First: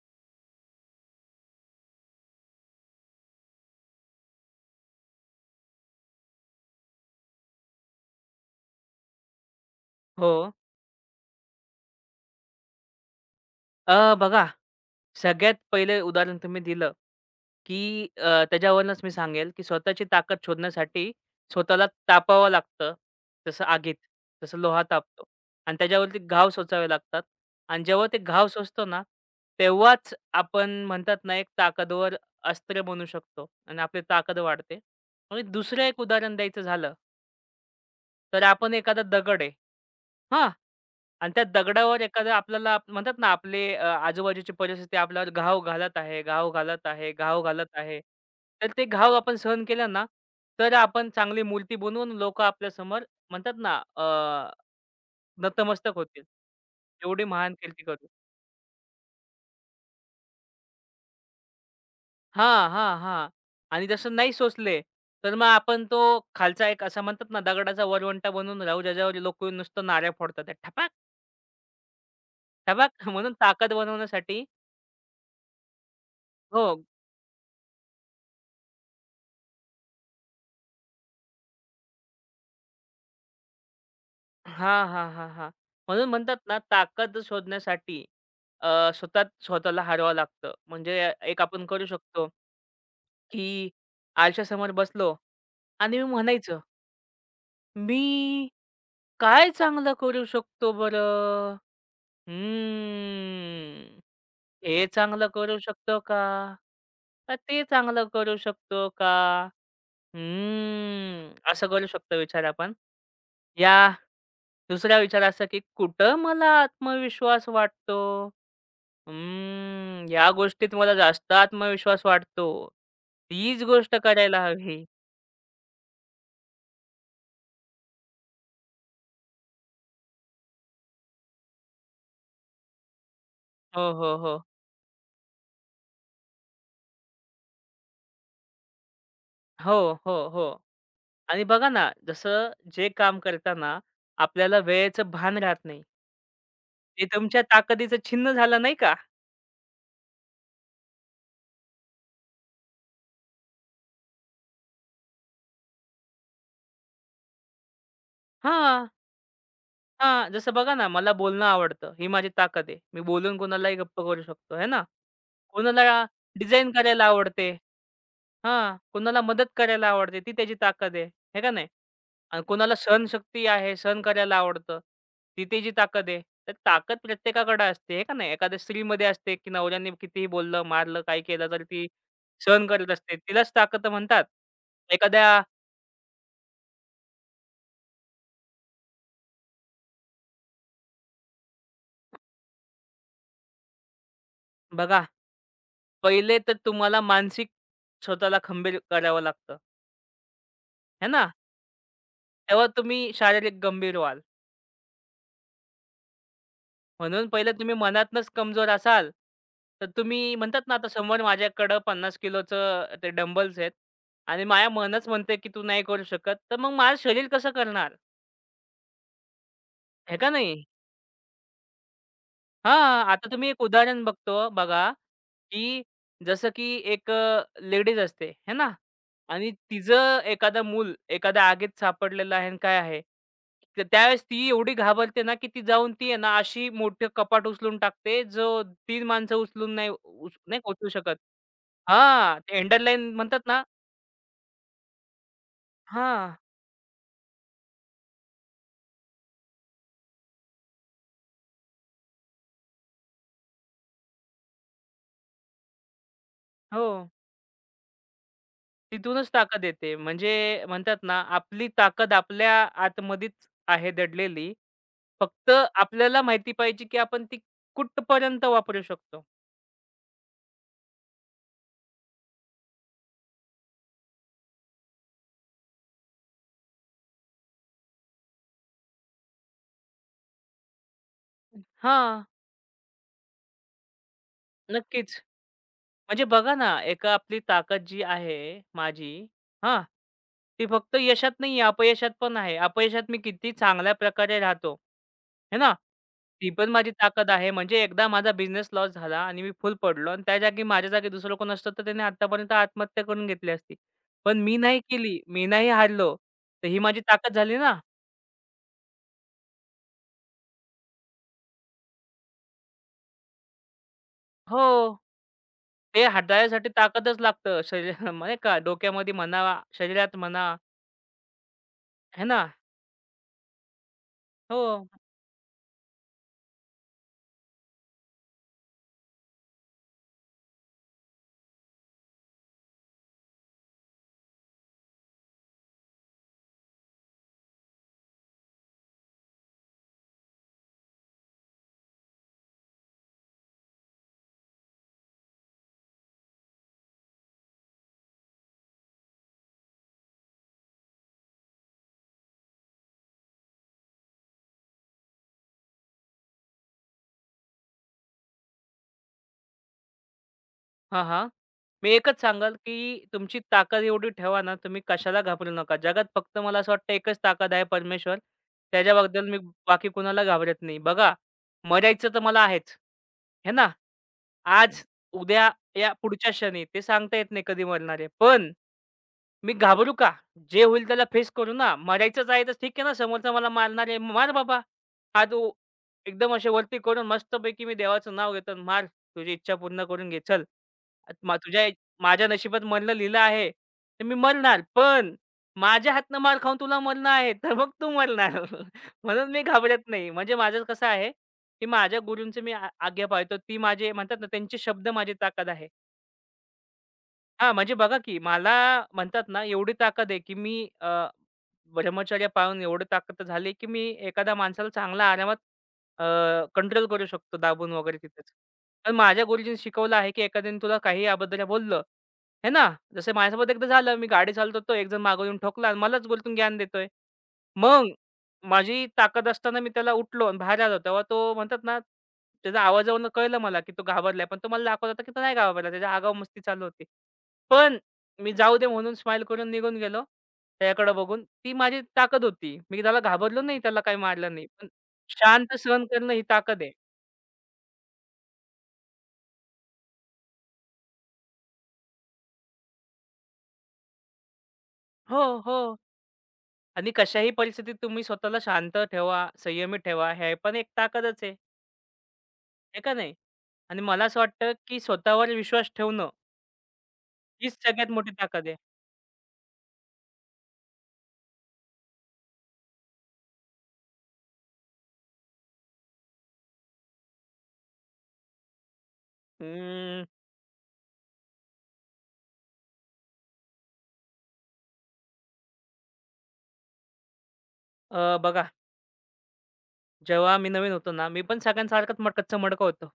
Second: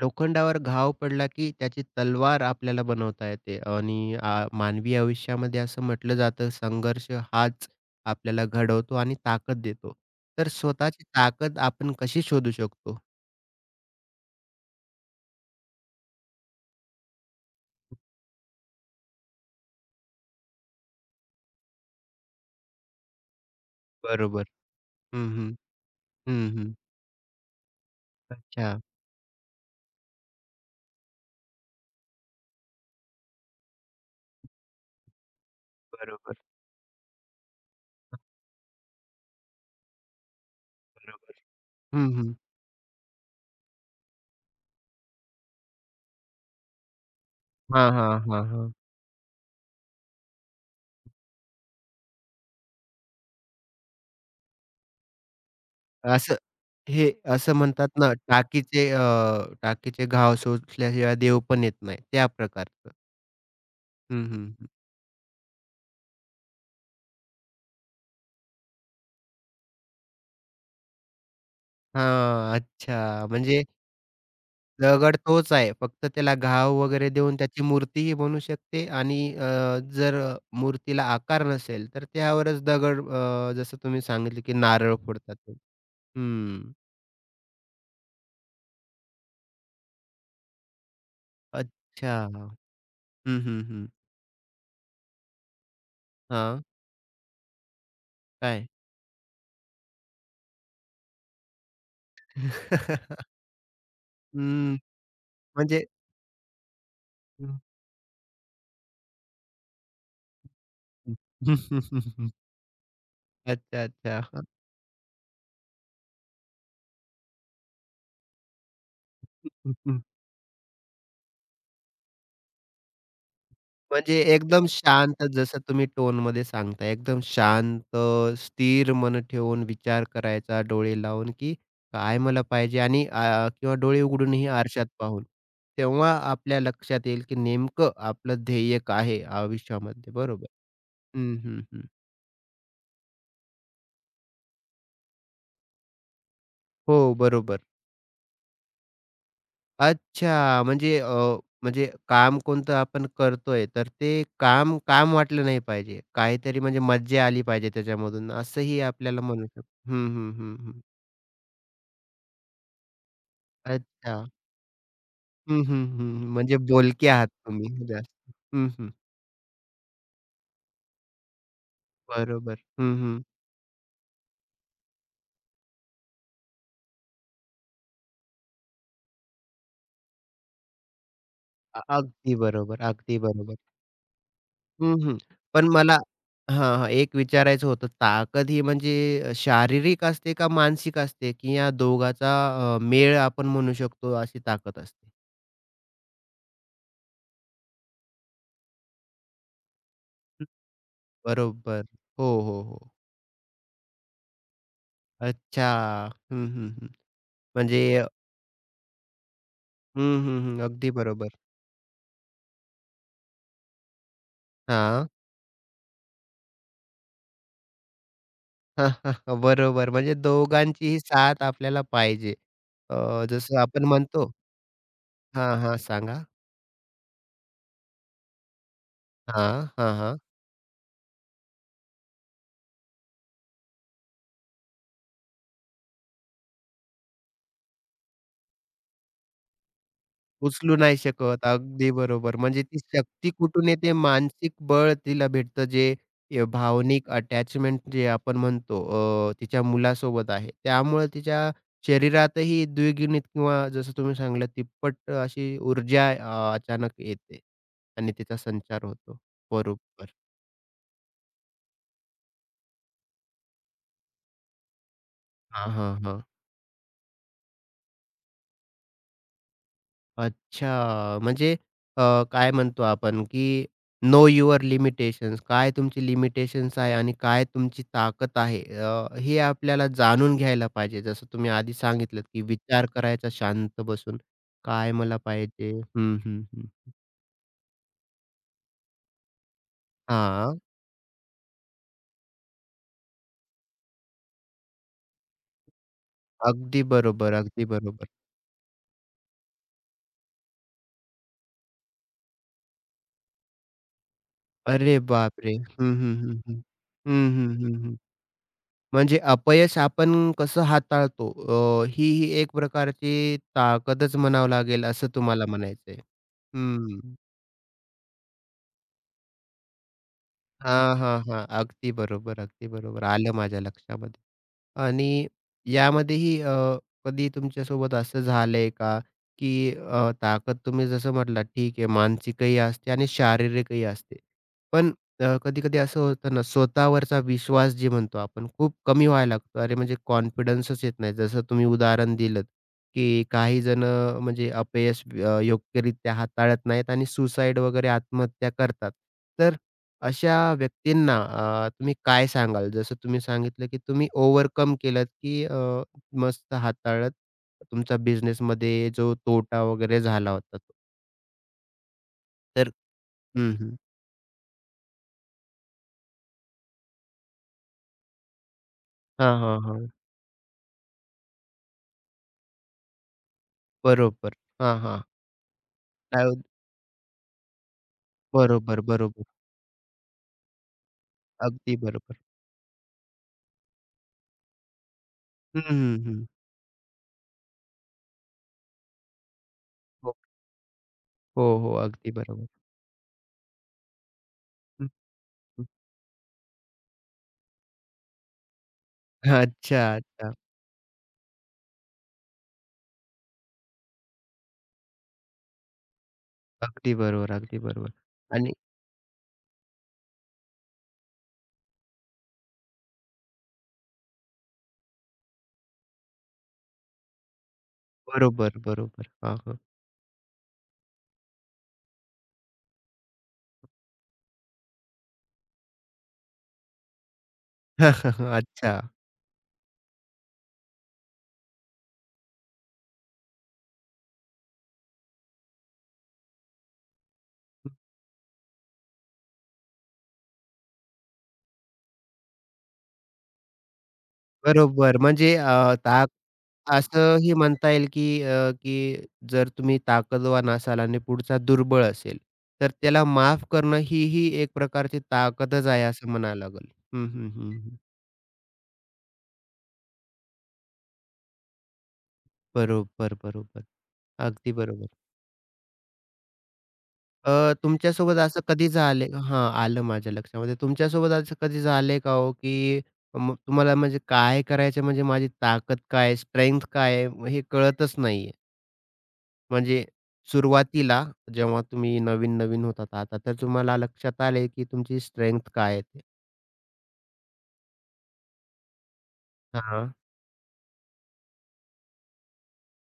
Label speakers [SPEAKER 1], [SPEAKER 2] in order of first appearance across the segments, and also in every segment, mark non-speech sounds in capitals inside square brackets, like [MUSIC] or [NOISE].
[SPEAKER 1] लोखंडावर घाव पडला, की त्याची तलवार आपल्याला बनवता येते आणि मानवी आयुष्यामध्ये असं म्हटलं जातं, संघर्ष हाच आपल्याला घडवतो आणि ताकद देतो.
[SPEAKER 2] हो.
[SPEAKER 1] तर स्वतःची ताकद आपण कशी शोधू शकतो?
[SPEAKER 2] बघा, सगळ्यात पहिले उदाहरण तुम्ही दिलं, की त्याच्यावरूनच मी सांगेल, की स्वतःची ताकद शोधण्यासाठी स्वतःला तापावं लागतं. जसं आगीत,
[SPEAKER 1] बरोबर.
[SPEAKER 2] जसं लोहा तापतो
[SPEAKER 1] हं, हं.
[SPEAKER 2] आणि त्याच्यावरती घाव
[SPEAKER 1] हं, हं.
[SPEAKER 2] सोचावे लागतात आणि जेव्हा ते घाव
[SPEAKER 1] अच्छा.
[SPEAKER 2] सोसतो ना, तेव्हाच आपण म्हणतात ना, एक ताकदवर अस्त्र बनू शकतो आणि आपली ताकद वाढते. आणि दुसरं एक
[SPEAKER 1] बरोबर,
[SPEAKER 2] उदाहरण द्यायचं झालं, तर आपण एखादा दगड आहे, हां? आणि
[SPEAKER 1] बरोबर.
[SPEAKER 2] त्या दगडावर
[SPEAKER 1] हं,
[SPEAKER 2] एखादं
[SPEAKER 1] हं.
[SPEAKER 2] आपल्याला आप म्हणतात ना, आपले आजूबाजूची परिस्थिती आपल्यावर घाव घालत आहे, घाव घालत आहे, घाव घालत
[SPEAKER 1] हां,
[SPEAKER 2] आहे.
[SPEAKER 1] हां, हां,
[SPEAKER 2] तर
[SPEAKER 1] हां.
[SPEAKER 2] ते घाव आपण सहन केलं ना, तर आपण चांगली मूर्ती बनवून लोकं आपल्यासमोर म्हणतात ना, नतमस्तक होतील.
[SPEAKER 1] असं हे
[SPEAKER 2] एवढी
[SPEAKER 1] असं
[SPEAKER 2] महान कीर्ती
[SPEAKER 1] म्हणतात
[SPEAKER 2] करू.
[SPEAKER 1] ना, टाकीचे घाव सोसल्याशिवाय देव पण येत नाही, त्या
[SPEAKER 2] हां,
[SPEAKER 1] प्रकारचं.
[SPEAKER 2] हां, हां. आणि जसं
[SPEAKER 1] हं,
[SPEAKER 2] नाही
[SPEAKER 1] हं, हं.
[SPEAKER 2] सोचले, तर मग आपण तो खालचा एक असा म्हणतात ना, दगडाचा वरवंटा बनवून राहू, ज्याच्यावर लोकं नुसतं नाऱ्या फोडतात. त्या ठपाक,
[SPEAKER 1] हां.
[SPEAKER 2] ठपाक
[SPEAKER 1] अच्छा.
[SPEAKER 2] म्हणून
[SPEAKER 1] म्हणजे
[SPEAKER 2] ताकद बनवण्यासाठी.
[SPEAKER 1] दगड तोच आहे. फक्त त्याला
[SPEAKER 2] हो.
[SPEAKER 1] घाव वगैरे देऊन त्याची मूर्तीही बनू शकते आणि जर मूर्तीला आकार नसेल, तर त्यावरच दगड जसं तुम्ही सांगितलं, की
[SPEAKER 2] हां,
[SPEAKER 1] नारळ
[SPEAKER 2] हां, हां,
[SPEAKER 1] फोडतात.
[SPEAKER 2] हां. म्हणून म्हणतात ना,
[SPEAKER 1] हं.
[SPEAKER 2] ताकद शोधण्यासाठी स्वतःच स्वतःला हरवावं लागतं. म्हणजे एक आपण करू
[SPEAKER 1] अच्छा.
[SPEAKER 2] शकतो,
[SPEAKER 1] हं,
[SPEAKER 2] की
[SPEAKER 1] हं, हं.
[SPEAKER 2] आरशासमोर बसलो आणि मी म्हणायचं,
[SPEAKER 1] हां.
[SPEAKER 2] "मी
[SPEAKER 1] काय?
[SPEAKER 2] काय चांगलं करू शकतो बरं?
[SPEAKER 1] [LAUGHS]
[SPEAKER 2] हम्म,
[SPEAKER 1] हं.
[SPEAKER 2] हे चांगलं करू
[SPEAKER 1] म्हणजे
[SPEAKER 2] शकतो का? का ते
[SPEAKER 1] हं,
[SPEAKER 2] चांगलं करू शकतो का?
[SPEAKER 1] हं.
[SPEAKER 2] असं करू शकतो
[SPEAKER 1] [LAUGHS]
[SPEAKER 2] विचार आपण.
[SPEAKER 1] अच्छा,
[SPEAKER 2] या
[SPEAKER 1] अच्छा.
[SPEAKER 2] दुसरा विचार असा, की कुठं मला आत्मविश्वास वाटतो?
[SPEAKER 1] [LAUGHS]
[SPEAKER 2] या गोष्टीत मला जास्त आत्मविश्वास वाटतो. तीच गोष्ट
[SPEAKER 1] म्हणजे
[SPEAKER 2] करायला
[SPEAKER 1] एकदम
[SPEAKER 2] हवी.
[SPEAKER 1] शांत जसं तुम्ही टोन टोनमध्ये सांगताय, एकदम शांत, स्थिर मन ठेवून विचार करायचा डोळे लावून, की काय मला पाहिजे आणि किंवा
[SPEAKER 2] हो,
[SPEAKER 1] डोळे
[SPEAKER 2] हो, हो.
[SPEAKER 1] उघडूनही आरशात पाहून. तेव्हा आपल्या लक्षात येईल, की नेमकं आपलं ध्येय काय आहे
[SPEAKER 2] हो,
[SPEAKER 1] आयुष्यामध्ये.
[SPEAKER 2] हो, हो.
[SPEAKER 1] बरोबर. हं,
[SPEAKER 2] आणि
[SPEAKER 1] हं,
[SPEAKER 2] बघा
[SPEAKER 1] हं.
[SPEAKER 2] ना, जसं जे काम करताना आपल्याला वेळेचं भान राहत नाही.
[SPEAKER 1] हो,
[SPEAKER 2] ते तुमच्या
[SPEAKER 1] बरोबर.
[SPEAKER 2] ताकदीचं छिन्न झालं नाही का?
[SPEAKER 1] अच्छा, म्हणजे म्हणजे काम कोणतं आपण करतोय, तर ते काम काम वाटलं नाही पाहिजे. काहीतरी म्हणजे मज्जा आली पाहिजे त्याच्यामधून, असंही
[SPEAKER 2] हां,
[SPEAKER 1] आपल्याला म्हणू शकतो. हं,
[SPEAKER 2] हां.
[SPEAKER 1] हं,
[SPEAKER 2] जसं
[SPEAKER 1] हं,
[SPEAKER 2] बघा
[SPEAKER 1] हं.
[SPEAKER 2] ना, मला बोलणं आवडतं. ही माझी ताकद आहे. मी बोलून कोणालाही गप्प
[SPEAKER 1] अच्छा.
[SPEAKER 2] करू शकतो, आहे ना?
[SPEAKER 1] हं, हं,
[SPEAKER 2] कोणाला
[SPEAKER 1] हं. म्हणजे
[SPEAKER 2] डिझाइन करायला
[SPEAKER 1] बोलके आहात
[SPEAKER 2] आवडते.
[SPEAKER 1] तुम्ही जास्त. हं,
[SPEAKER 2] हां,
[SPEAKER 1] हं.
[SPEAKER 2] कोणाला मदत करायला आवडते, ती त्याची ताकद आहे. आहे का नाही? आणि
[SPEAKER 1] बरोबर.
[SPEAKER 2] कोणाला
[SPEAKER 1] हं, हं.
[SPEAKER 2] सहनशक्ती आहे, सहन करायला आवडतं, ती त्याची ताकद आहे. तर ताकद प्रत्येकाकडे असते, आहे का नाही? एखाद्या स्त्रीमध्ये असते, की नवऱ्याने कितीही बोललं, मारलं, काही केलं, तर ती
[SPEAKER 1] अगदी
[SPEAKER 2] सहन
[SPEAKER 1] बरोबर,
[SPEAKER 2] करत असते.
[SPEAKER 1] अगदी
[SPEAKER 2] तिलाच
[SPEAKER 1] बरोबर.
[SPEAKER 2] ताकद म्हणतात.
[SPEAKER 1] हं, हं.
[SPEAKER 2] एखाद्या
[SPEAKER 1] पण मला हां, हां. एक विचारायचं होतं ताकद ही म्हणजे शारीरिक असते का मानसिक असते? की या दोघाचा मेळ आपण म्हणू शकतो अशी ताकद
[SPEAKER 2] बघा,
[SPEAKER 1] असते?
[SPEAKER 2] पहिले तर तुम्हाला मानसिक स्वतःला खंबीर करावं लागतं,
[SPEAKER 1] हं.
[SPEAKER 2] आहे ना?
[SPEAKER 1] बरोबर. हो, हो,
[SPEAKER 2] तेव्हा
[SPEAKER 1] हो.
[SPEAKER 2] तुम्ही शारीरिक गंभीर व्हाल.
[SPEAKER 1] अच्छा. हं, हं, हं.
[SPEAKER 2] म्हणून पहिले तुम्ही
[SPEAKER 1] म्हणजे
[SPEAKER 2] मनातनच कमजोर असाल, तर
[SPEAKER 1] हं,
[SPEAKER 2] तुम्ही
[SPEAKER 1] हं, हं.
[SPEAKER 2] म्हणतात ना, आता
[SPEAKER 1] अगदी
[SPEAKER 2] समोर
[SPEAKER 1] बरोबर.
[SPEAKER 2] माझ्याकडं 50 किलोचं ते डंबल्स आहेत आणि माझ्या मनच
[SPEAKER 1] हां.
[SPEAKER 2] म्हणतंय, की तू नाही करू शकत, तर मग माझं शरीर कसं करणार?
[SPEAKER 1] [LAUGHS] बरोबर. म्हणजे
[SPEAKER 2] आहे का नाही?
[SPEAKER 1] दोघांचीही साथ आपल्याला पाहिजे.
[SPEAKER 2] हां, आता तुम्ही
[SPEAKER 1] जसं
[SPEAKER 2] एक
[SPEAKER 1] आपण
[SPEAKER 2] उदाहरण
[SPEAKER 1] म्हणतो
[SPEAKER 2] बघतो बघा,
[SPEAKER 1] हां, हां.
[SPEAKER 2] की
[SPEAKER 1] सांगा.
[SPEAKER 2] जसं की एक लेडीज असते, है ना? आणि
[SPEAKER 1] हां, हां, हां.
[SPEAKER 2] तिचं एखादा मूल एखाद्या आगीत सापडलेलं आहे आणि काय आहे. तर त्यावेळेस ती एवढी घाबरते ना, की ती जाऊन ती आहे ना अशी मोठं कपाट उचलून टाकते, जो 3 माणसं उचलून नाही उच नाही
[SPEAKER 1] उचलू
[SPEAKER 2] उचलू
[SPEAKER 1] नाही
[SPEAKER 2] शकत.
[SPEAKER 1] शकत. अगदी बरोबर.
[SPEAKER 2] हां, ते
[SPEAKER 1] म्हणजे ती
[SPEAKER 2] एंडरलाईन
[SPEAKER 1] शक्ती
[SPEAKER 2] म्हणतात ना.
[SPEAKER 1] कुठून येते? मानसिक बळ तिला भेटतं जे
[SPEAKER 2] हां,
[SPEAKER 1] भावनिक अटॅचमेंट जे आपण म्हणतो तिच्या मुलासोबत आहे. त्यामुळे तिच्या शरीरातही द्विगुणित किंवा जसं तुम्ही सांगितलं तिप्पट अशी ऊर्जा
[SPEAKER 2] हो.
[SPEAKER 1] अचानक येते आणि तिचा संचार होतो.
[SPEAKER 2] तिथूनच ताकद येते.
[SPEAKER 1] बरोबर.
[SPEAKER 2] म्हणजे म्हणतात ना, आपली ताकद आपल्या आतमध्येच आहे दडलेली. फक्त
[SPEAKER 1] हां, हां, हां.
[SPEAKER 2] आपल्याला माहिती पाहिजे, की आपण ती कुठपर्यंत वापरू शकतो.
[SPEAKER 1] अच्छा. म्हणजे अ, काय म्हणतो आपण, की नो युअर लिमिटेशन्स. काय तुमची लिमिटेशन्स आहे आणि काय तुमची ताकद आहे, हे आपल्याला जाणून घ्यायला पाहिजे. जसं तुम्ही आधी
[SPEAKER 2] हां,
[SPEAKER 1] सांगितलंत, की विचार करायचा शांत बसून, काय
[SPEAKER 2] नक्कीच.
[SPEAKER 1] मला पाहिजे? हं,
[SPEAKER 2] म्हणजे
[SPEAKER 1] हं,
[SPEAKER 2] बघा
[SPEAKER 1] हं.
[SPEAKER 2] ना, एक आपली ताकद जी आहे माझी, हां,
[SPEAKER 1] हां.
[SPEAKER 2] ती फक्त यशात नाही आहे, अपयशात पण आहे. अपयशात मी किती चांगल्या प्रकारे राहतो, है ना? ती पण
[SPEAKER 1] अगदी
[SPEAKER 2] माझी ताकद
[SPEAKER 1] बरोबर,
[SPEAKER 2] आहे.
[SPEAKER 1] अगदी
[SPEAKER 2] म्हणजे एकदा
[SPEAKER 1] बरोबर.
[SPEAKER 2] माझा बिझनेस लॉस झाला आणि मी फुल पडलो आणि त्या जागी माझ्या जागी दुसरं कोण असतं, तर त्याने आत्तापर्यंत आत्महत्या करून घेतली असती. पण मी नाही
[SPEAKER 1] अरे
[SPEAKER 2] केली, मी
[SPEAKER 1] बापरे!
[SPEAKER 2] नाही
[SPEAKER 1] हं,
[SPEAKER 2] हारलो.
[SPEAKER 1] हं, हं, हं.
[SPEAKER 2] तर ही माझी ताकद झाली
[SPEAKER 1] हं, हं,
[SPEAKER 2] ना.
[SPEAKER 1] हं. म्हणजे अपयश आपण कसं हाताळतो ही ही एक प्रकारची ताकदच म्हणावं लागेल
[SPEAKER 2] हो,
[SPEAKER 1] असं तुम्हाला म्हणायचंय.
[SPEAKER 2] ते हाताळण्यासाठी
[SPEAKER 1] हं.
[SPEAKER 2] ताकदच लागतं. शरीर [LAUGHS] नाही का डोक्यामध्ये म्हणा, शरीरात म्हणा,
[SPEAKER 1] हां, हां, हां. अगदी
[SPEAKER 2] है
[SPEAKER 1] बरोबर,
[SPEAKER 2] ना?
[SPEAKER 1] अगदी बरोबर. आलं माझ्या लक्षामध्ये.
[SPEAKER 2] हो.
[SPEAKER 1] आणि यामध्येही कधी तुमच्यासोबत असं झालंय का, की ताकद तुम्ही जसं म्हटलात ठीक आहे मानसिकही असते आणि शारीरिकही असते. पण कधी-कधी असं होतं ना, स्वतःवरचा विश्वास जे म्हणतो आपण खूप कमी व्हायला लागतो. अरे म्हणजे कॉन्फिडन्सच येत नाही. जसं तुम्ही उदाहरण दिलंत, की काही जणं म्हणजे अपयश योग्यरित्या हाताळत नाहीत आणि सुसाईड वगैरे आत्महत्या करतात. अशा व्यक्तींना तुम्ही काय सांगाल? जसं तुम्ही सांगितलं, की तुम्ही ओव्हरकम केलत, की मस्त हाताळत तुमचा बिझनेसमध्ये जो तोटा वगैरे झाला होता तो.
[SPEAKER 2] हां, हां. मी एकच सांगाल,
[SPEAKER 1] तर
[SPEAKER 2] की तुमची
[SPEAKER 1] हं, हं.
[SPEAKER 2] ताकद एवढी ठेवा ना, तुम्ही कशाला घाबरू नका. जगात फक्त मला असं वाटतं एकच ताकद आहे परमेश्वर. त्याच्याबद्दल
[SPEAKER 1] हां,
[SPEAKER 2] मी
[SPEAKER 1] हां,
[SPEAKER 2] बाकी
[SPEAKER 1] हां.
[SPEAKER 2] कुणाला घाबरत नाही. बघा, मरायचं तर मला आहेच. हे ना,
[SPEAKER 1] बरोबर. हां,
[SPEAKER 2] आज,
[SPEAKER 1] हां.
[SPEAKER 2] उद्या, या
[SPEAKER 1] काय
[SPEAKER 2] पुढच्या
[SPEAKER 1] होत
[SPEAKER 2] क्षणी ते सांगता येत नाही कधी मरणार आहे. पण
[SPEAKER 1] बरोबर, बरोबर.
[SPEAKER 2] मी घाबरू का? जे होईल त्याला फेस करू ना.
[SPEAKER 1] अगदी बरोबर.
[SPEAKER 2] मरायचंच आहे तर ठीक आहे ना, समोरचा मला मारणार आहे, मार बाबा. हात व
[SPEAKER 1] हं, हं, हं.
[SPEAKER 2] एकदम असे वरती करून मस्तपैकी मी देवाचं नाव घेतो आणि मार, तुझी इच्छा पूर्ण करून
[SPEAKER 1] हो,
[SPEAKER 2] घे, चल. म
[SPEAKER 1] हो,
[SPEAKER 2] तुझ्या
[SPEAKER 1] हो. अगदी
[SPEAKER 2] माझ्या
[SPEAKER 1] बरोबर.
[SPEAKER 2] नशिबात मरणं लिहिलं आहे, तर मी मरणार.
[SPEAKER 1] हं,
[SPEAKER 2] पण
[SPEAKER 1] हं.
[SPEAKER 2] माझ्या हातनं मार खाऊन तुला मरणं आहे, तर मग तू मरणार. [LAUGHS] म्हणून मी घाबरत
[SPEAKER 1] अच्छा,
[SPEAKER 2] नाही.
[SPEAKER 1] अच्छा.
[SPEAKER 2] म्हणजे माझं कसं आहे, की माझ्या गुरूंची मी आज्ञा पाळतो. ती माझे म्हणतात ना, त्यांचे शब्द माझी ताकद आहे.
[SPEAKER 1] अगदी बरोबर,
[SPEAKER 2] हां,
[SPEAKER 1] अगदी
[SPEAKER 2] म्हणजे
[SPEAKER 1] बरोबर.
[SPEAKER 2] बघा की मला
[SPEAKER 1] आणि
[SPEAKER 2] म्हणतात ना, एवढी ताकद आहे, की मी ब्रह्मचर्य पाळून एवढी ताकद झाली, की मी एखाद्या माणसाला चांगला आरामात अ, कंट्रोल करू शकतो दाबून वगैरे तिथेच.
[SPEAKER 1] बरोबर,
[SPEAKER 2] पण
[SPEAKER 1] बरोबर.
[SPEAKER 2] माझ्या
[SPEAKER 1] हां,
[SPEAKER 2] गुरुजींनी
[SPEAKER 1] हां.
[SPEAKER 2] शिकवलं आहे, की एखाद्याने तुला काही याबद्दल बोललं, हे ना? जसं माझ्यासोबत एकदा झालं, मी गाडी चालवत होतो, एक जण मागून येऊन ठोकला आणि मलाच बोलतून ज्ञान देतोय. मग
[SPEAKER 1] [LAUGHS]
[SPEAKER 2] माझी
[SPEAKER 1] अच्छा.
[SPEAKER 2] ताकद असताना मी त्याला उठलो आणि बाहेर आलो. तेव्हा तो म्हणतात ना, त्याच्या आवाजावरून कळलं मला, की तो घाबरलाय. पण तो मला दाखवत होता, की तो नाही घाबरला. त्याच्या आगाऊ मस्ती चालू होती. पण मी जाऊ दे म्हणून स्माईल करून निघून गेलो त्याच्याकडे बघून. ती माझी ताकद होती. मी त्याला घाबरलो नाही, त्याला काही मारलं नाही. पण
[SPEAKER 1] बरोबर. म्हणजे
[SPEAKER 2] शांत
[SPEAKER 1] अ,
[SPEAKER 2] सहन
[SPEAKER 1] ताक
[SPEAKER 2] करणं ही ताकद आहे.
[SPEAKER 1] असंही म्हणता येईल, की जर तुम्ही ताकदवान असाल आणि पुढचा दुर्बळ असेल, तर त्याला माफ करणं ही ही एक प्रकारची
[SPEAKER 2] हो,
[SPEAKER 1] ताकदच
[SPEAKER 2] हो.
[SPEAKER 1] आहे असं म्हणायला लागेल.
[SPEAKER 2] आणि
[SPEAKER 1] हं,
[SPEAKER 2] कशाही
[SPEAKER 1] हं, हं,
[SPEAKER 2] परिस्थितीत
[SPEAKER 1] हं.
[SPEAKER 2] तुम्ही स्वतःला शांत ठेवा, संयमी ठेवा. हे पण एक ताकदच आहे. आहे का नाही?
[SPEAKER 1] बरोबर, बरोबर.
[SPEAKER 2] आणि मला असं वाटतं,
[SPEAKER 1] अगदी
[SPEAKER 2] की
[SPEAKER 1] बरोबर.
[SPEAKER 2] स्वतःवर विश्वास ठेवणं हीच सगळ्यात मोठी
[SPEAKER 1] तुमच्यासोबत असं
[SPEAKER 2] ताकद आहे.
[SPEAKER 1] कधी झाले हां, आलं माझ्या लक्षामध्ये. तुमच्यासोबत असं कधी झालंय का हो, की मग तुम्हाला म्हणजे काय करायचं म्हणजे माझी ताकद काय आहे, काय आहे, हे कळतच नाहीये? म्हणजे
[SPEAKER 2] हम्म,
[SPEAKER 1] सुरुवातीला जेव्हा तुम्ही नवीन-नवीन होतात आता तर तुम्हाला लक्षात आलंय, की तुमची स्ट्रेंग्थ काय आहे ते.
[SPEAKER 2] बघा,
[SPEAKER 1] हां.
[SPEAKER 2] जेव्हा मी नवीन होतो ना, मी पण सगळ्यांसारखाच कच्चा मडका होतो.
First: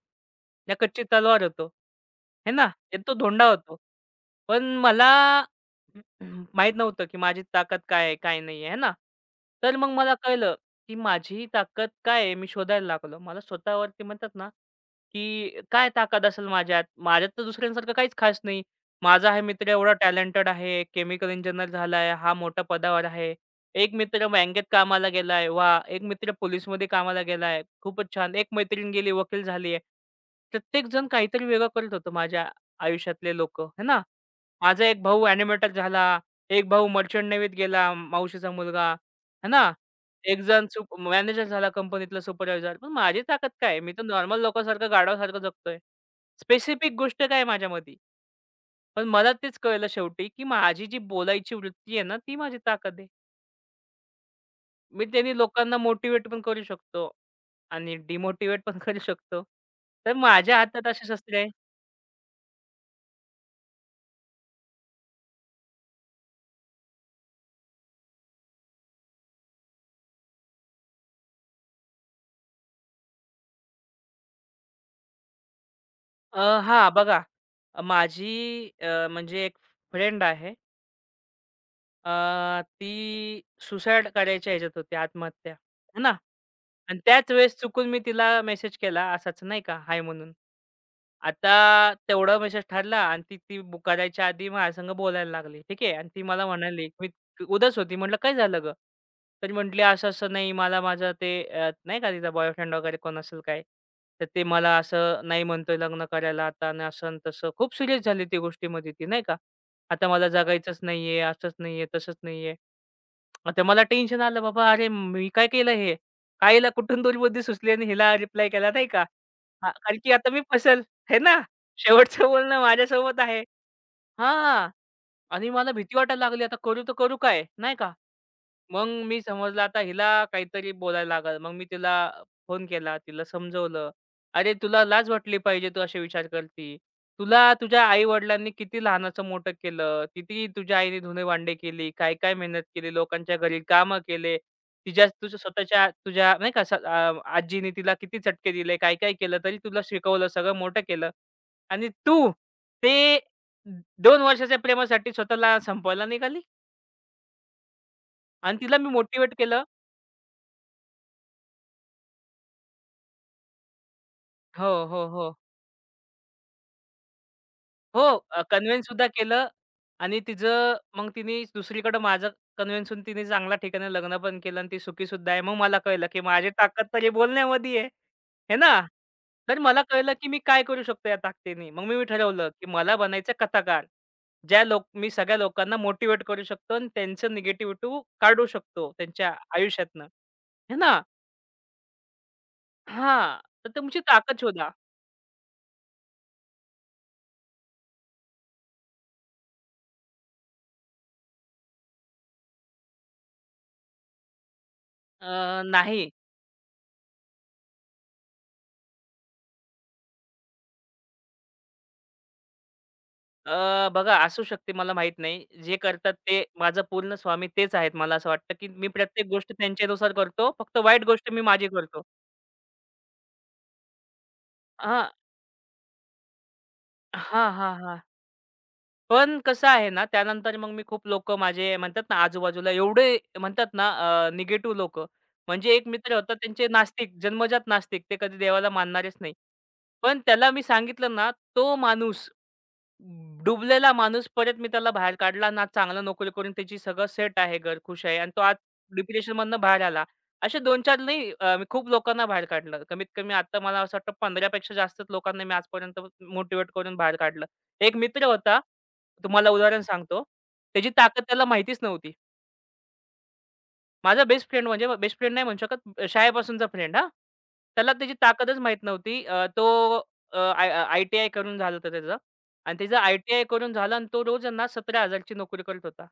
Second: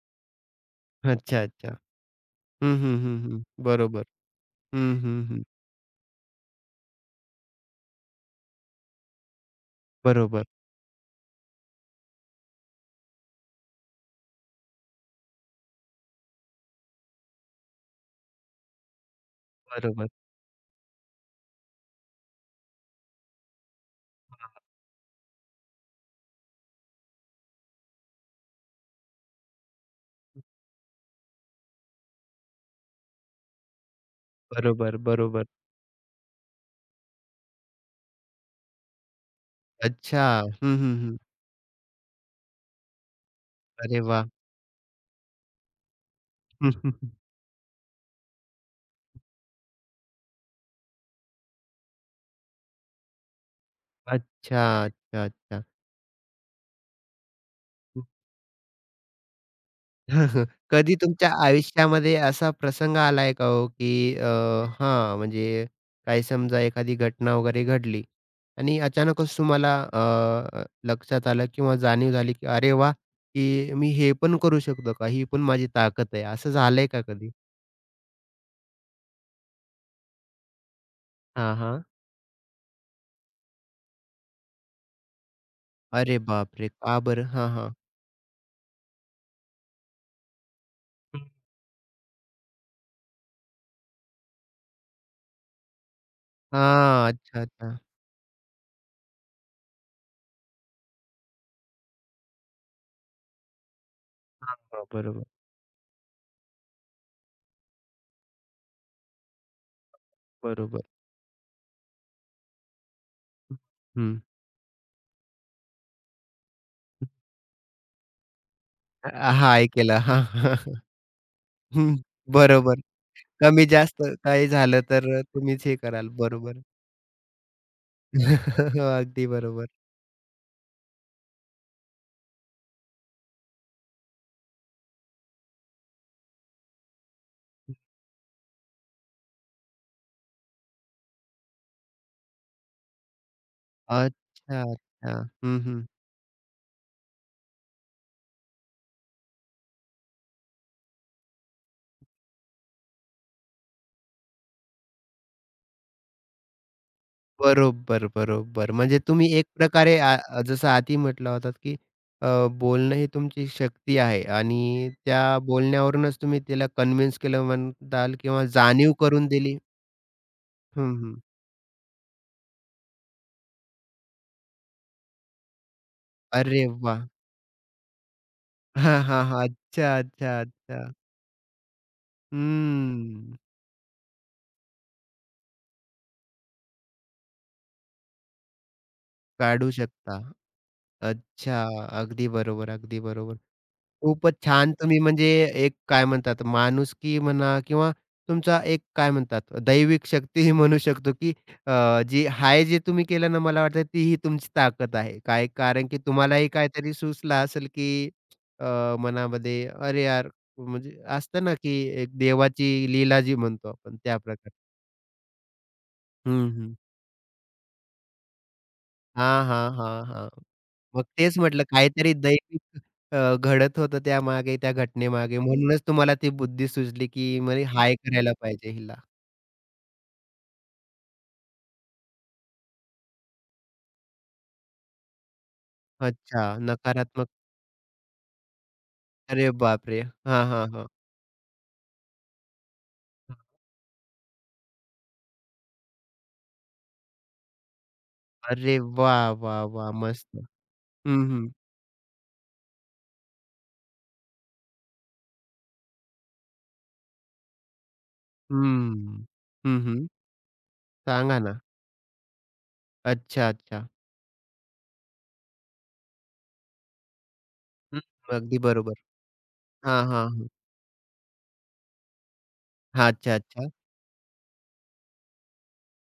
[SPEAKER 2] या कच्ची
[SPEAKER 1] अच्छा,
[SPEAKER 2] तलवार होतो.
[SPEAKER 1] अच्छा.
[SPEAKER 2] है ना?
[SPEAKER 1] हं, हं,
[SPEAKER 2] एक तो
[SPEAKER 1] हं, हं.
[SPEAKER 2] धोंडा होतो.
[SPEAKER 1] बरोबर.
[SPEAKER 2] पण
[SPEAKER 1] हं,
[SPEAKER 2] मला
[SPEAKER 1] हं, हं.
[SPEAKER 2] [CLEARS THROAT] माहीत नव्हतं, की माझी ताकद काय आहे, काय नाही आहे, ना? तर मग मला
[SPEAKER 1] बरोबर,
[SPEAKER 2] कळलं, की माझी ताकद काय आहे, मी शोधायला लागलो. मला स्वतःवरती म्हणतात ना, की काय ताकद असेल माझ्यात? माझ्यात तर दुसऱ्यांसारखं काहीच खास नाही. माझा हा मित्र एवढा
[SPEAKER 1] बरोबर,
[SPEAKER 2] टॅलेंटेड आहे, केमिकल इंजिनिअर झालाय, हा मोठ्या पदावर आहे. एक मित्र बँकेत कामाला गेलाय, वाह! एक मित्र पोलिसमध्ये कामाला गेलाय, खूपच छान. एक मैत्रीण गेली, वकील झाली आहे. प्रत्येकजण काहीतरी वेगळं करत होतं माझ्या आयुष्यातले लोकं, है ना? माझा
[SPEAKER 1] बरोबर,
[SPEAKER 2] एक भाऊ
[SPEAKER 1] बरोबर.
[SPEAKER 2] ॲनिमेटर झाला, एक भाऊ मर्चंट नेव्हीत गेला, मावशीचा मुलगा, है ना?
[SPEAKER 1] अच्छा.
[SPEAKER 2] एक जण
[SPEAKER 1] हं, हं,
[SPEAKER 2] सुप
[SPEAKER 1] हं.
[SPEAKER 2] मॅनेजर झाला कंपनीतला सुपरवायझर. पण माझी ताकद काय आहे? मी
[SPEAKER 1] अरे
[SPEAKER 2] तर
[SPEAKER 1] वाह!
[SPEAKER 2] नॉर्मल लोकांसारखं गाढवासारखं जगतोय. स्पेसिफिक
[SPEAKER 1] [LAUGHS]
[SPEAKER 2] गोष्ट काय आहे माझ्यामधी? पण मला तेच कळलं शेवटी, की माझी जी बोलायची वृत्ती आहे ना, ती माझी ताकद आहे.
[SPEAKER 1] अच्छा,
[SPEAKER 2] मी
[SPEAKER 1] अच्छा,
[SPEAKER 2] त्यानी
[SPEAKER 1] अच्छा.
[SPEAKER 2] लोकांना मोटिव्हेट पण करू शकतो आणि डिमोटिव्हेट पण [LAUGHS] करू शकतो. तर
[SPEAKER 1] [LAUGHS]
[SPEAKER 2] माझ्या हातात
[SPEAKER 1] कधी
[SPEAKER 2] अशी
[SPEAKER 1] तुमच्या
[SPEAKER 2] शस्त्रे आहे.
[SPEAKER 1] आयुष्यामध्ये असा प्रसंग आलाय का हो, की हां, म्हणजे काही समजा एखादी घटना वगैरे घडली आणि अचानकच तुम्हाला लक्षात आलं किंवा जाणीव झाली, की "अरे वाह! की मी हे पण करू शकतो का? ही पण माझी ताकद आहे."
[SPEAKER 2] अ,
[SPEAKER 1] असं झालंय का
[SPEAKER 2] बघा,
[SPEAKER 1] कधी?
[SPEAKER 2] म्हणजे एक फ्रेंड आहे.
[SPEAKER 1] हां, हां.
[SPEAKER 2] ती सुसाईड करायच्या ह्याच्यात होती, आत्महत्या. है ना?
[SPEAKER 1] अरे बापरे!
[SPEAKER 2] आणि
[SPEAKER 1] का बरं?
[SPEAKER 2] त्याच
[SPEAKER 1] हां,
[SPEAKER 2] वेळेस
[SPEAKER 1] हां.
[SPEAKER 2] चुकून मी तिला मेसेज केला असाच नाही का, हाय म्हणून.
[SPEAKER 1] हं.
[SPEAKER 2] आता तेवढा मेसेज ठरला आणि ती ती बुक करायच्या आधी माझ्यासंग बोलायला लागली. ठीक आहे. आणि ती मला म्हणाली, मी
[SPEAKER 1] अच्छा, अच्छा.
[SPEAKER 2] उदास होती. म्हटलं, "काय झालं गं?" तर म्हटली, "असं-असं नाही मला माझं ते नाही का तिचा बॉयफ्रेंड वगैरे कोण असेल काय, तर ते
[SPEAKER 1] हां,
[SPEAKER 2] मला
[SPEAKER 1] हां. बरोबर,
[SPEAKER 2] असं नाही म्हणतोय लग्न करायला आता आणि असं आणि तसं." खूप सिरियस झाली ती गोष्टीमध्ये ती नाही का. "आता मला जगायचंच
[SPEAKER 1] बरोबर.
[SPEAKER 2] नाहीये, असंच नाहीये, तसंच नाहीये." आता मला
[SPEAKER 1] हं.
[SPEAKER 2] टेन्शन आलं बाबा, अरे मी काय केलं हे? काय हिला कुठून दुर्बुद्धी सुचली आणि हिला रिप्लाय केला नाही का?
[SPEAKER 1] हां,
[SPEAKER 2] हां, कारण
[SPEAKER 1] ऐकलं.
[SPEAKER 2] की आता मी
[SPEAKER 1] हां,
[SPEAKER 2] फसेल. हे ना,
[SPEAKER 1] हं.
[SPEAKER 2] शेवटचं बोलणं
[SPEAKER 1] बरोबर.
[SPEAKER 2] माझ्यासोबत आहे.
[SPEAKER 1] कमी-जास्त काही
[SPEAKER 2] हां.
[SPEAKER 1] झालं तर
[SPEAKER 2] आणि
[SPEAKER 1] तुम्हीच
[SPEAKER 2] मला
[SPEAKER 1] हे
[SPEAKER 2] भीती
[SPEAKER 1] कराल.
[SPEAKER 2] वाटायला लागली, आता
[SPEAKER 1] बरोबर.
[SPEAKER 2] करू तर करू काय? नाही का?
[SPEAKER 1] [LAUGHS]
[SPEAKER 2] मग मी
[SPEAKER 1] अगदी
[SPEAKER 2] समजलं
[SPEAKER 1] बरोबर.
[SPEAKER 2] आता हिला काहीतरी बोलायला लागल. मग मी तिला फोन केला. तिला समजवलं. "अरे, तुला लाज वाटली पाहिजे तू असे विचार करती. तुला तुझ्या आई-वडिलांनी किती लहानाचं मोठं केलं. किती तुझ्या आईने धुणी-भांडी केली. काय-काय मेहनत केली. लोकांच्या घरी कामं केले.
[SPEAKER 1] अच्छा,
[SPEAKER 2] तिच्या
[SPEAKER 1] अच्छा.
[SPEAKER 2] तुझ्या
[SPEAKER 1] हं, हं.
[SPEAKER 2] स्वतःच्या तुझ्या नाही का आजीने तिला किती चटके दिले. काय-काय केलं. तरी तुला शिकवलं. सगळं मोठं केलं. आणि तू ते 2 वर्षाच्या प्रेमासाठी स्वतःला संपवायला निघाली
[SPEAKER 1] बरोबर,
[SPEAKER 2] आणि
[SPEAKER 1] बरोबर.
[SPEAKER 2] तिला मी
[SPEAKER 1] म्हणजे तुम्ही
[SPEAKER 2] मोटिव्हेट
[SPEAKER 1] एक
[SPEAKER 2] केलं."
[SPEAKER 1] प्रकारे जसं आधी म्हटला होतात, की अ, बोलणं ही तुमची शक्ती आहे
[SPEAKER 2] हो,
[SPEAKER 1] आणि
[SPEAKER 2] हो,
[SPEAKER 1] त्या
[SPEAKER 2] हो.
[SPEAKER 1] बोलण्यावरूनच तुम्ही तिला कन्विन्स केलं
[SPEAKER 2] हो,
[SPEAKER 1] म्हणताल किंवा
[SPEAKER 2] कन्व्हिन्स
[SPEAKER 1] जाणीव
[SPEAKER 2] सुद्धा
[SPEAKER 1] करून
[SPEAKER 2] केलं
[SPEAKER 1] दिली.
[SPEAKER 2] आणि तिचं
[SPEAKER 1] हं,
[SPEAKER 2] मग
[SPEAKER 1] हं.
[SPEAKER 2] तिने दुसरीकडं माझं कन्व्हिन्स होऊन तिने चांगल्या ठिकाणी लग्न पण केलं आणि ती सुखी सुद्धा आहे. मग मला कळलं, की माझी
[SPEAKER 1] अरे
[SPEAKER 2] ताकद
[SPEAKER 1] वाह!
[SPEAKER 2] तरी बोलण्यामध्ये आहे, हे ना?
[SPEAKER 1] हां, हां, हां.
[SPEAKER 2] तर मला
[SPEAKER 1] अच्छा,
[SPEAKER 2] कळलं, की मी
[SPEAKER 1] अच्छा,
[SPEAKER 2] काय करू
[SPEAKER 1] अच्छा.
[SPEAKER 2] शकतो या ताकदीने. मग मी मी ठरवलं, की मला बनायचं
[SPEAKER 1] हम्म.
[SPEAKER 2] कथाकार. ज्या लोक मी सगळ्या लोकांना मोटिव्हेट करू शकतो आणि त्यांचं निगेटिव्हिटी काढू शकतो त्यांच्या
[SPEAKER 1] काढू
[SPEAKER 2] आयुष्यातनं,
[SPEAKER 1] शकता.
[SPEAKER 2] हे ना?
[SPEAKER 1] अच्छा. अगदी बरोबर, अगदी बरोबर.
[SPEAKER 2] हां, तर तुमची
[SPEAKER 1] खूपच
[SPEAKER 2] ताकद शोधा.
[SPEAKER 1] छान तुम्ही म्हणजे एक काय म्हणतात माणुसकी म्हणा किंवा तुमचा एक काय म्हणतात दैविक शक्तीही [LAUGHS] म्हणू शकतो, की जी आहे जे तुम्ही केलं ना मला वाटतं तीही तुमची ताकद आहे. काय कारण की
[SPEAKER 2] नाही.
[SPEAKER 1] तुम्हालाही काहीतरी सुचलं असेल, की मनामध्ये अरे यार! म्हणजे असतं ना, की एक देवाची लीला जी म्हणतो आपण
[SPEAKER 2] बघा,
[SPEAKER 1] त्या
[SPEAKER 2] असू
[SPEAKER 1] प्रकारे.
[SPEAKER 2] शकते मला माहीत नाही. जे करतात ते
[SPEAKER 1] हं, हं.
[SPEAKER 2] माझं पूर्ण स्वामी तेच आहेत. मला असं वाटतं, की मी प्रत्येक
[SPEAKER 1] हां,
[SPEAKER 2] गोष्ट
[SPEAKER 1] हां, हां,
[SPEAKER 2] त्यांच्यानुसार
[SPEAKER 1] हां.
[SPEAKER 2] करतो. फक्त वाईट
[SPEAKER 1] मग
[SPEAKER 2] गोष्ट
[SPEAKER 1] तेच
[SPEAKER 2] मी
[SPEAKER 1] म्हटलं
[SPEAKER 2] माझी करतो.
[SPEAKER 1] काहीतरी दैविक घडत होतं त्यामागे, त्या
[SPEAKER 2] हां.
[SPEAKER 1] घटनेमागे. म्हणूनच तुम्हाला ती बुद्धी सुचली, की
[SPEAKER 2] हां,
[SPEAKER 1] म्हणे
[SPEAKER 2] हां,
[SPEAKER 1] हाय
[SPEAKER 2] हां.
[SPEAKER 1] करायला पाहिजे हिला.
[SPEAKER 2] पण कसं आहे ना, त्यानंतर मग मी खूप लोक माझे म्हणतात ना, आजूबाजूला एवढे म्हणतात ना, निगेटिव्ह लोकं. म्हणजे एक मित्र होता
[SPEAKER 1] अच्छा,
[SPEAKER 2] त्यांचे नास्तिक,
[SPEAKER 1] नकारात्मक.
[SPEAKER 2] जन्मजात नास्तिक. ते कधी देवाला मानणारेच नाही.
[SPEAKER 1] अरे बापरे!
[SPEAKER 2] पण
[SPEAKER 1] हां,
[SPEAKER 2] त्याला मी
[SPEAKER 1] हां, हां.
[SPEAKER 2] सांगितलं ना, तो माणूस डुबलेला माणूस परत मी त्याला बाहेर काढला ना चांगला नोकरी करून त्याची सगळं सेट आहे, घर खुश आहे आणि तो आज
[SPEAKER 1] अरे वाह,
[SPEAKER 2] डिप्रेशनमधनं
[SPEAKER 1] वाह,
[SPEAKER 2] बाहेर
[SPEAKER 1] वाह!
[SPEAKER 2] आला.
[SPEAKER 1] मस्त.
[SPEAKER 2] असे दोन 4
[SPEAKER 1] हं,
[SPEAKER 2] नाही
[SPEAKER 1] हं.
[SPEAKER 2] मी खूप लोकांना बाहेर काढलं. कमीत कमी आता मला असं वाटतं 15 पेक्षा जास्तच लोकांना मी आजपर्यंत मोटिव्हेट करून बाहेर काढलं. एक मित्र होता,
[SPEAKER 1] हं.
[SPEAKER 2] तुम्हाला
[SPEAKER 1] हं,
[SPEAKER 2] उदाहरण
[SPEAKER 1] हं.
[SPEAKER 2] सांगतो. त्याची ताकद
[SPEAKER 1] सांगा
[SPEAKER 2] त्याला
[SPEAKER 1] ना.
[SPEAKER 2] माहितीच नव्हती.
[SPEAKER 1] अच्छा, अच्छा.
[SPEAKER 2] माझा बेस्ट फ्रेंड म्हणजे बेस्ट फ्रेंड नाही म्हणू शकत, शाळेपासूनचा फ्रेंड हा, त्याला
[SPEAKER 1] हं,
[SPEAKER 2] त्याची ताकदच
[SPEAKER 1] अगदी
[SPEAKER 2] माहीत
[SPEAKER 1] बरोबर.
[SPEAKER 2] नव्हती. तो
[SPEAKER 1] हां, हां, हां.
[SPEAKER 2] आय टी आय करून झालं होतं त्याचं आणि त्याचं
[SPEAKER 1] अच्छा,
[SPEAKER 2] आय-टी-आय
[SPEAKER 1] अच्छा.
[SPEAKER 2] करून झालं आणि तो रोज आहे ना 17,000 ची नोकरी करत होता.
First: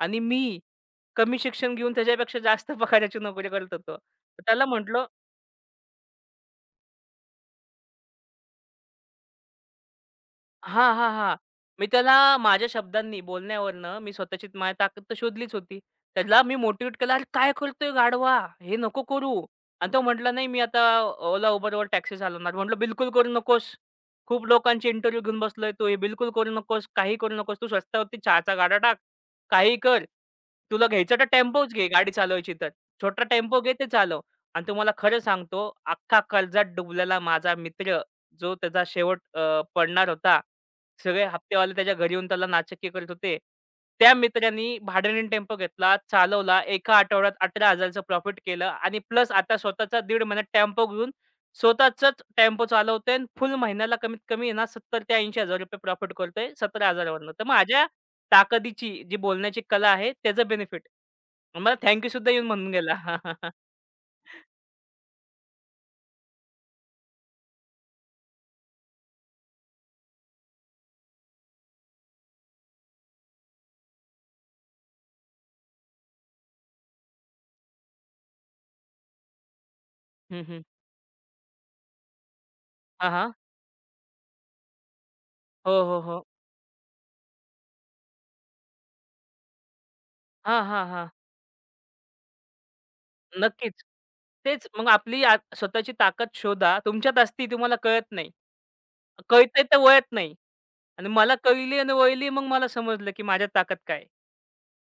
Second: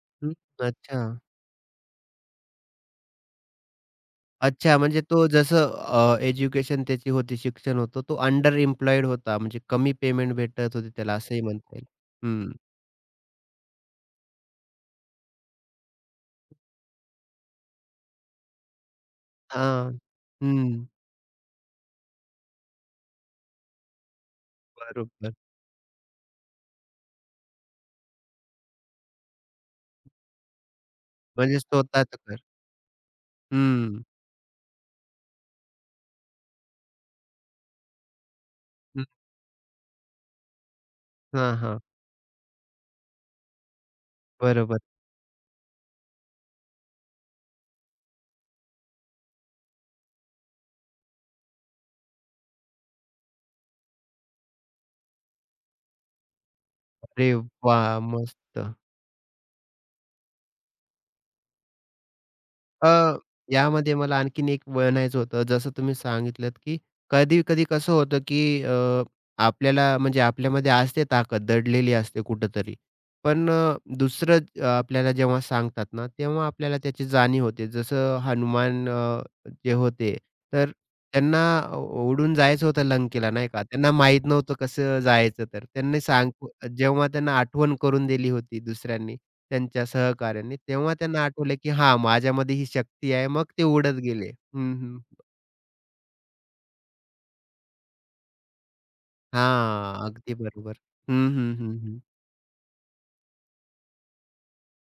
[SPEAKER 2] आणि
[SPEAKER 1] हं,
[SPEAKER 2] मी
[SPEAKER 1] अच्छा.
[SPEAKER 2] कमी शिक्षण घेऊन त्याच्यापेक्षा जास्त [LAUGHS] पगाराची नोकरी करत होतो. तर त्याला
[SPEAKER 1] अच्छा, म्हणजे
[SPEAKER 2] म्हटलं.
[SPEAKER 1] तो जसं एज्युकेशन त्याची होती, शिक्षण होतं, तो अंडर एम्प्लॉईड होता. म्हणजे कमी पेमेंट भेटत होती
[SPEAKER 2] हां, हां,
[SPEAKER 1] त्याला
[SPEAKER 2] हां.
[SPEAKER 1] असंही म्हणता येईल.
[SPEAKER 2] मी त्याला
[SPEAKER 1] हं.
[SPEAKER 2] माझ्या शब्दांनी, बोलण्यावरनं मी स्वतःची माझी ताकद तर शोधलीच होती. त्याला मी मोटिव्हेट केला. "अरे काय करतोय गाढवा? हे नको करू." आणि
[SPEAKER 1] हां.
[SPEAKER 2] तो म्हटला, "नाही मी आता
[SPEAKER 1] हं.
[SPEAKER 2] ओला Uberवर टॅक्सी चालवणार." म्हटलं, "बिलकुल करू नकोस. खूप लोकांचे इंटरव्ह्यू
[SPEAKER 1] बरोबर.
[SPEAKER 2] घेऊन बसलोय तू. हे बिलकुल करू नकोस. काही करू नकोस. तू स्वस्तावरती चहाचा गाडा टाक. काहीही कर. तुला घ्यायचं तर
[SPEAKER 1] म्हणजे
[SPEAKER 2] टेम्पोच घे गाडी
[SPEAKER 1] स्वतःच घर.
[SPEAKER 2] चालवायची तर. छोटा टेम्पो घे ते
[SPEAKER 1] हं.
[SPEAKER 2] चालव." आणि तुम्हाला खरं सांगतो, अख्खा कर्जात डुबलेला माझा मित्र जो त्याचा
[SPEAKER 1] हं.
[SPEAKER 2] शेवट पडणार होता, सगळे
[SPEAKER 1] हां,
[SPEAKER 2] हप्तेवाले
[SPEAKER 1] हां.
[SPEAKER 2] त्याच्या घरी येऊन त्याला नाचक्की करत होते. त्या मित्रांनी
[SPEAKER 1] बरोबर.
[SPEAKER 2] भाड्याने टेम्पो घेतला, चालवला. एका आठवड्यात 18,000चं प्रॉफिट केलं आणि प्लस आता स्वतःचा दीड महिन्यात टेम्पो घेऊन स्वतःचाच टेम्पो चालवतोय आणि फुल महिन्याला कमीत कमी आहे ना ₹70,000 ते ₹80,000 प्रॉफिट करतोय 17,000
[SPEAKER 1] अरे
[SPEAKER 2] वरनं. तर माझ्या
[SPEAKER 1] वाह! मस्त.
[SPEAKER 2] ताकदीची जी बोलण्याची कला आहे त्याचं बेनिफिट. मला थँक यू सुद्धा येऊन म्हणून गेला.
[SPEAKER 1] अ,
[SPEAKER 2] [LAUGHS]
[SPEAKER 1] यामध्ये मला आणखीन एक म्हणायचं होतं. जसं तुम्ही सांगितलत, की कधी-कधी कसं होतं, की आपल्याला म्हणजे आपल्यामध्ये असते ताकद दडलेली असते कुठेतरी. पण आपल्याला जेव्हा सांगतात ना, तेव्हा आपल्याला त्याची जाणीव होते. जसं हनुमान जे होते.
[SPEAKER 2] हं, हं.
[SPEAKER 1] तर त्यांना उडून जायचं होतं
[SPEAKER 2] हां,
[SPEAKER 1] लंकेला
[SPEAKER 2] हां.
[SPEAKER 1] नाही का. त्यांना माहीत नव्हतं कसं जायचं तर.
[SPEAKER 2] हो, हो,
[SPEAKER 1] त्यांनी
[SPEAKER 2] हो.
[SPEAKER 1] सांग जेव्हा त्यांना आठवण करून दिली होती दुसऱ्यांनी, त्यांच्या सहकाऱ्यांनी,
[SPEAKER 2] हां, हां,
[SPEAKER 1] तेव्हा
[SPEAKER 2] हां.
[SPEAKER 1] त्यांना आठवलं, की हां, माझ्यामध्ये ही शक्ती आहे. मग ते
[SPEAKER 2] नक्कीच.
[SPEAKER 1] उडत गेले.
[SPEAKER 2] तेच
[SPEAKER 1] हं,
[SPEAKER 2] मग
[SPEAKER 1] हं.
[SPEAKER 2] आपली स्वतःची ताकद शोधा. तुमच्यात असती तुम्हाला कळत नाही. कळतंय तर
[SPEAKER 1] हां,
[SPEAKER 2] वळत नाही.
[SPEAKER 1] अगदी बरोबर.
[SPEAKER 2] आणि
[SPEAKER 1] हं,
[SPEAKER 2] मला
[SPEAKER 1] हं, हं,
[SPEAKER 2] कळली आणि
[SPEAKER 1] हं.
[SPEAKER 2] वळली मग मला समजलं, की माझ्यात ताकद काय आहे.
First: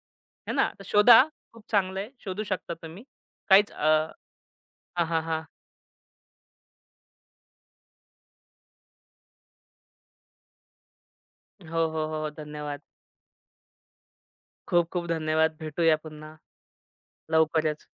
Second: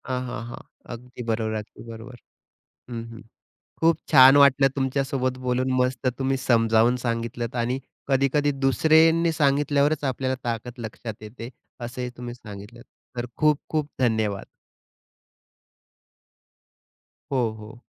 [SPEAKER 1] हां, हां,
[SPEAKER 2] है
[SPEAKER 1] हां.
[SPEAKER 2] ना? तर शोधा.
[SPEAKER 1] अगदी बरोबर,
[SPEAKER 2] खूप
[SPEAKER 1] अगदी
[SPEAKER 2] चांगलं आहे.
[SPEAKER 1] बरोबर.
[SPEAKER 2] शोधू शकता
[SPEAKER 1] हं,
[SPEAKER 2] तुम्ही.
[SPEAKER 1] हं.
[SPEAKER 2] काहीच
[SPEAKER 1] खूप
[SPEAKER 2] अ,
[SPEAKER 1] छान वाटलं
[SPEAKER 2] हां, हां,
[SPEAKER 1] तुमच्यासोबत
[SPEAKER 2] हां.
[SPEAKER 1] बोलून. मस्त तुम्ही समजावून सांगितलंत आणि कधी-कधी दुसऱ्यांनी सांगितल्यावरच आपल्याला ताकद लक्षात येते,
[SPEAKER 2] हो, हो,
[SPEAKER 1] असंही
[SPEAKER 2] हो. हो.
[SPEAKER 1] तुम्ही
[SPEAKER 2] धन्यवाद.
[SPEAKER 1] सांगितलंत. तर खूप-खूप धन्यवाद.
[SPEAKER 2] खूप खूप धन्यवाद. भेटूया पुन्हा
[SPEAKER 1] हो, हो.
[SPEAKER 2] लवकरच.